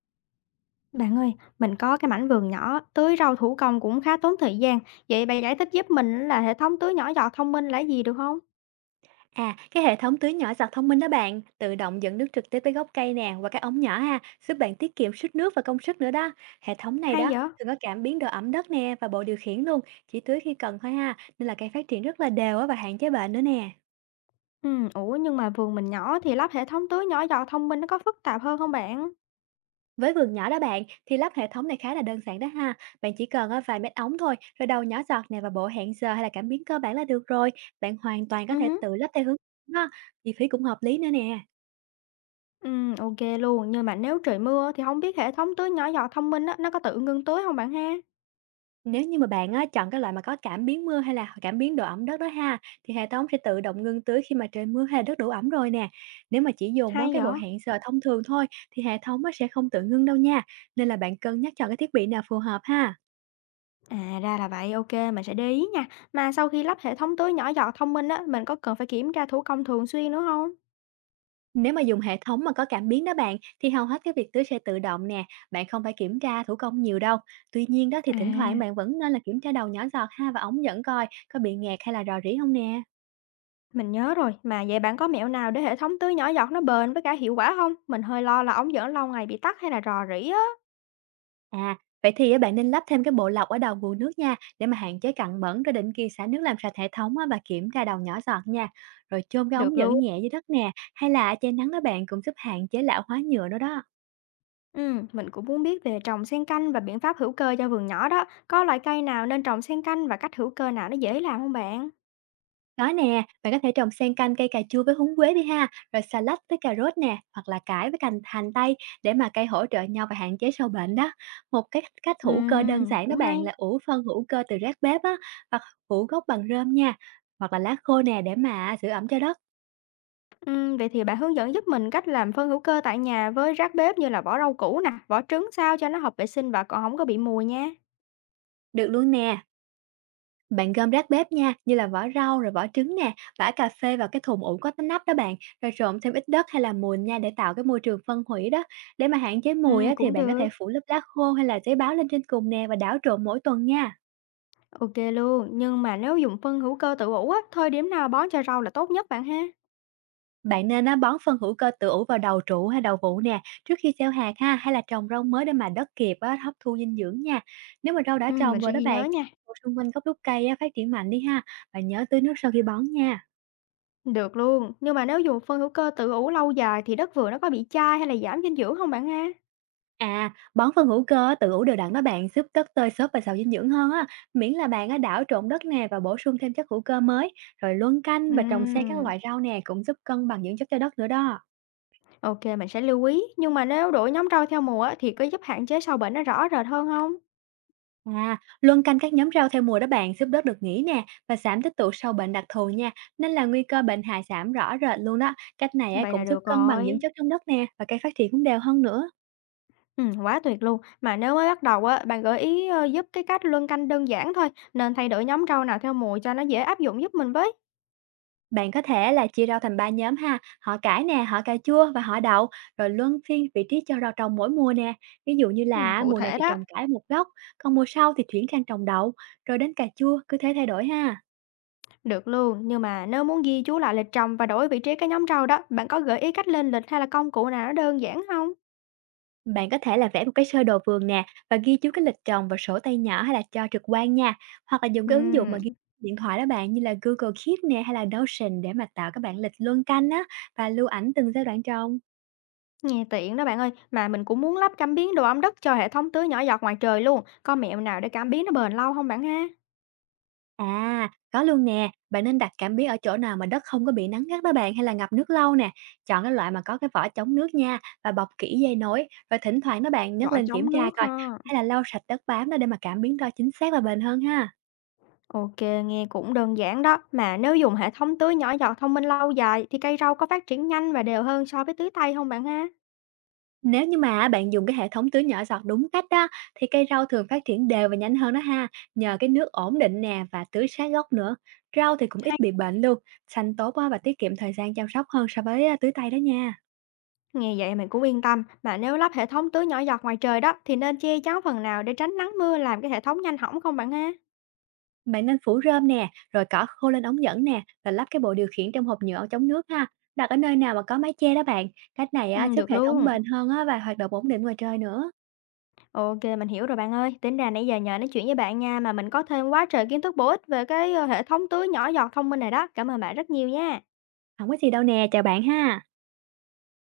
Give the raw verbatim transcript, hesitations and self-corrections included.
Bạn ơi, mình có cái mảnh vườn nhỏ, tưới rau thủ công cũng khá tốn thời gian. Vậy bạn giải thích giúp mình là hệ thống tưới nhỏ giọt thông minh là gì được không? À, cái hệ thống tưới nhỏ giọt thông minh đó bạn, tự động dẫn nước trực tiếp tới gốc cây nè và các ống nhỏ ha, giúp bạn tiết kiệm sức nước và công sức nữa đó. Hệ thống này Hay đó vậy? thường có cảm biến độ ẩm đất nè và bộ điều khiển luôn, chỉ tưới khi cần thôi ha, nên là cây phát triển rất là đều á và hạn chế bệnh nữa nè. Ừ, ủa nhưng mà vườn mình nhỏ thì lắp hệ thống tưới nhỏ giọt thông minh nó có phức tạp hơn không bạn? Với vườn nhỏ đó bạn thì lắp hệ thống này khá là đơn giản đó ha. Bạn chỉ cần á, vài mét ống thôi, rồi đầu nhỏ giọt nè và bộ hẹn giờ hay là cảm biến cơ bản là được rồi. Bạn hoàn toàn có Ừ, thể hứ, tự lắp theo hướng đó, chi phí cũng hợp lý nữa nè. ừ, ok luôn, nhưng mà nếu trời mưa thì không biết hệ thống tưới nhỏ giọt thông minh á, nó có tự ngưng tưới không bạn ha? Nếu như mà bạn á, chọn cái loại mà có cảm biến mưa hay là cảm biến độ ẩm đất đó ha, thì hệ thống sẽ tự động ngưng tưới khi mà trời mưa hay là đất đủ ẩm rồi nè. Nếu mà chỉ dùng á, Hay cái bộ vậy? hẹn giờ thông thường thôi thì hệ thống á, sẽ không tự ngưng đâu nha. Nên là bạn cân nhắc chọn cái thiết bị nào phù hợp ha. À ra là vậy, ok, mình sẽ để ý nha. Mà sau khi lắp hệ thống tưới nhỏ giọt thông minh á, mình có cần phải kiểm tra thủ công thường xuyên nữa không? Nếu mà dùng hệ thống mà có cảm biến đó bạn thì hầu hết cái việc tưới sẽ tự động nè, bạn không phải kiểm tra thủ công nhiều đâu. Tuy nhiên đó thì À. thỉnh thoảng bạn vẫn nên là kiểm tra đầu nhỏ giọt ha và ống dẫn coi có bị nghẹt hay là rò rỉ không nè. Mình nhớ rồi, mà vậy bạn có mẹo nào để hệ thống tưới nhỏ giọt nó bền với cả hiệu quả không? Mình hơi lo là ống dẫn lâu ngày bị tắc hay là rò rỉ á. À, vậy thì á, bạn nên lắp thêm cái bộ lọc ở đầu nguồn nước nha, để mà hạn chế cặn bẩn rồi định kỳ xả nước làm sạch hệ thống á, và kiểm tra đầu nhỏ giọt nha. Rồi chôn cái ống Được dẫn luôn. nhẹ dưới đất nè, hay là che nắng đó bạn cũng giúp hạn chế lão hóa nhựa nữa đó. Ừm, mình cũng muốn biết về trồng xen canh và biện pháp hữu cơ cho vườn nhỏ đó. Có loại cây nào nên trồng xen canh và cách hữu cơ nào nó dễ làm không bạn? Đó nè, bạn có thể trồng xen canh cây cà chua với húng quế đi ha, rồi xà lách với cà rốt nè, hoặc là cải với cành hành tây để mà cây hỗ trợ nhau và hạn chế sâu bệnh đó. Một cái cách hữu cơ đơn Ừm, giản đó cũng hay. bạn là ủ phân hữu cơ từ rác bếp á, hoặc ủ gốc bằng rơm nha, hoặc là lá khô nè để mà giữ ẩm cho đất. Ừm, vậy thì bạn hướng dẫn giúp mình cách làm phân hữu cơ tại nhà với rác bếp như là vỏ rau củ nè, vỏ trứng sao cho nó hợp vệ sinh và còn không có bị mùi nha. Được luôn nè, bạn gom rác bếp nha, như là vỏ rau rồi vỏ trứng nè, vả cà phê vào cái thùng ủ có nắp đó bạn, rồi trộn thêm ít đất hay là mùn nha để tạo cái môi trường phân hủy đó. Để mà hạn chế mùi Ừm, á, thì cũng bạn có được. thể phủ lớp lá khô hay là giấy báo lên trên cùng nè và đảo trộn mỗi tuần nha. Ok luôn, nhưng mà nếu dùng phân hữu cơ tự ủ á, thời điểm nào bón cho rau là tốt nhất bạn ha? Bạn nên á, bón phân hữu cơ tự ủ vào đầu trụ hay đầu vụ nè, trước khi gieo hạt ha, hay là trồng rau mới để mà đất kịp á, hấp thu dinh dưỡng nha. Nếu mà rau đã Ừ, trồng mình rồi sẽ đó ghi nhớ bạn, nha. thì xung quanh gốc đúc cây á, phát triển mạnh đi ha, và nhớ tưới nước sau khi bón nha. Được luôn, nhưng mà nếu dùng phân hữu cơ tự ủ lâu dài thì đất vườn nó có bị chai hay là giảm dinh dưỡng không bạn ha? À, bón phân hữu cơ á, tự ủ đều đặn đó bạn, giúp đất tơi xốp và giàu dinh dưỡng hơn á. Miễn là bạn á, đảo trộn đất nè và bổ sung thêm chất hữu cơ mới, rồi luân canh và trồng xen các Ừm, loại rau nè cũng giúp cân bằng dưỡng chất cho đất nữa đó. ok mình sẽ lưu ý, nhưng mà nếu đổi nhóm rau theo mùa á, thì có giúp hạn chế sâu bệnh nó rõ rệt hơn không? À, luân canh các nhóm rau theo mùa đó bạn, giúp đất được nghỉ nè và giảm tích tụ sâu bệnh đặc thù nha, nên là nguy cơ bệnh hại giảm rõ rệt luôn đó. Cách này á, Vậy là cũng giúp được cân bằng dưỡng rồi. chất trong đất nè và cây phát triển cũng đều hơn nữa. Ừ, quá tuyệt luôn. Mà nếu mới bắt đầu á, bạn gợi ý ờ, giúp cái cách luân canh đơn giản thôi, nên thay đổi nhóm rau nào theo mùa cho nó dễ áp dụng giúp mình với. Bạn có thể là chia rau thành ba nhóm ha, họ cải nè, họ cà chua và họ đậu, rồi luân phiên vị trí cho rau trồng mỗi mùa nè. Ví dụ như Ừ, là cụ mùa này thể thì đó. trồng cải một góc, còn mùa sau thì chuyển sang trồng đậu, rồi đến cà chua cứ thế thay đổi ha. Được luôn, nhưng mà nếu muốn ghi chú lại lịch trồng và đổi vị trí cái nhóm rau đó, bạn có gợi ý cách lên lịch hay là công cụ nào nó đơn giản không? Bạn có thể là vẽ một cái sơ đồ vườn nè và ghi chú cái lịch trồng vào sổ tay nhỏ hay là cho trực quan nha. Hoặc là dùng cái ứng dụng mà Ừm, ghi điện thoại đó bạn như là Google Keep nè hay là Notion để mà tạo các bản lịch luân canh á và lưu ảnh từng giai đoạn trồng. nghe tiện đó bạn ơi, mà mình cũng muốn lắp cảm biến độ ẩm đất cho hệ thống tưới nhỏ giọt ngoài trời luôn. Có mẹo nào để cảm biến nó bền lâu không bạn ha? À, có luôn nè, bạn nên đặt cảm biến ở chỗ nào mà đất không có bị nắng gắt đó bạn hay là ngập nước lâu nè. Chọn cái loại mà có cái vỏ chống nước nha và bọc kỹ dây nối rồi thỉnh thoảng đó bạn nhấc Vỏ lên kiểm chống tra nước coi ha. hay là lau sạch đất bám đó để mà cảm biến đo chính xác và bền hơn ha. Ok, nghe cũng đơn giản đó. Mà nếu dùng hệ thống tưới nhỏ giọt thông minh lâu dài thì cây rau có phát triển nhanh và đều hơn so với tưới tay không bạn ha? Nếu như mà bạn dùng cái hệ thống tưới nhỏ giọt đúng cách đó thì cây rau thường phát triển đều và nhanh hơn đó ha, nhờ cái nước ổn định nè và tưới sát gốc nữa. Rau thì cũng ít bị bệnh luôn, xanh tốt á và tiết kiệm thời gian chăm sóc hơn so với à, tưới tay đó nha. Nghe vậy mình cũng yên tâm, mà nếu lắp hệ thống tưới nhỏ giọt ngoài trời đó thì nên che chắn phần nào để tránh nắng mưa làm cái hệ thống nhanh hỏng không bạn ha? Bạn nên phủ rơm nè, rồi cỏ khô lên ống dẫn nè và lắp cái bộ điều khiển trong hộp nhựa chống nước ha. Đặt ở nơi nào mà có mái che đó bạn. Cách này Ừ, á, giúp được hệ thống luôn. bền hơn á, và hoạt động ổn định ngoài trời nữa. Ok, mình hiểu rồi bạn ơi. Tính ra nãy giờ nhờ nói chuyện với bạn nha mà mình có thêm quá trời kiến thức bổ ích về cái ờ, hệ thống tưới nhỏ giọt thông minh này đó. Cảm ơn bạn rất nhiều nha. Không có gì đâu nè, chào bạn ha.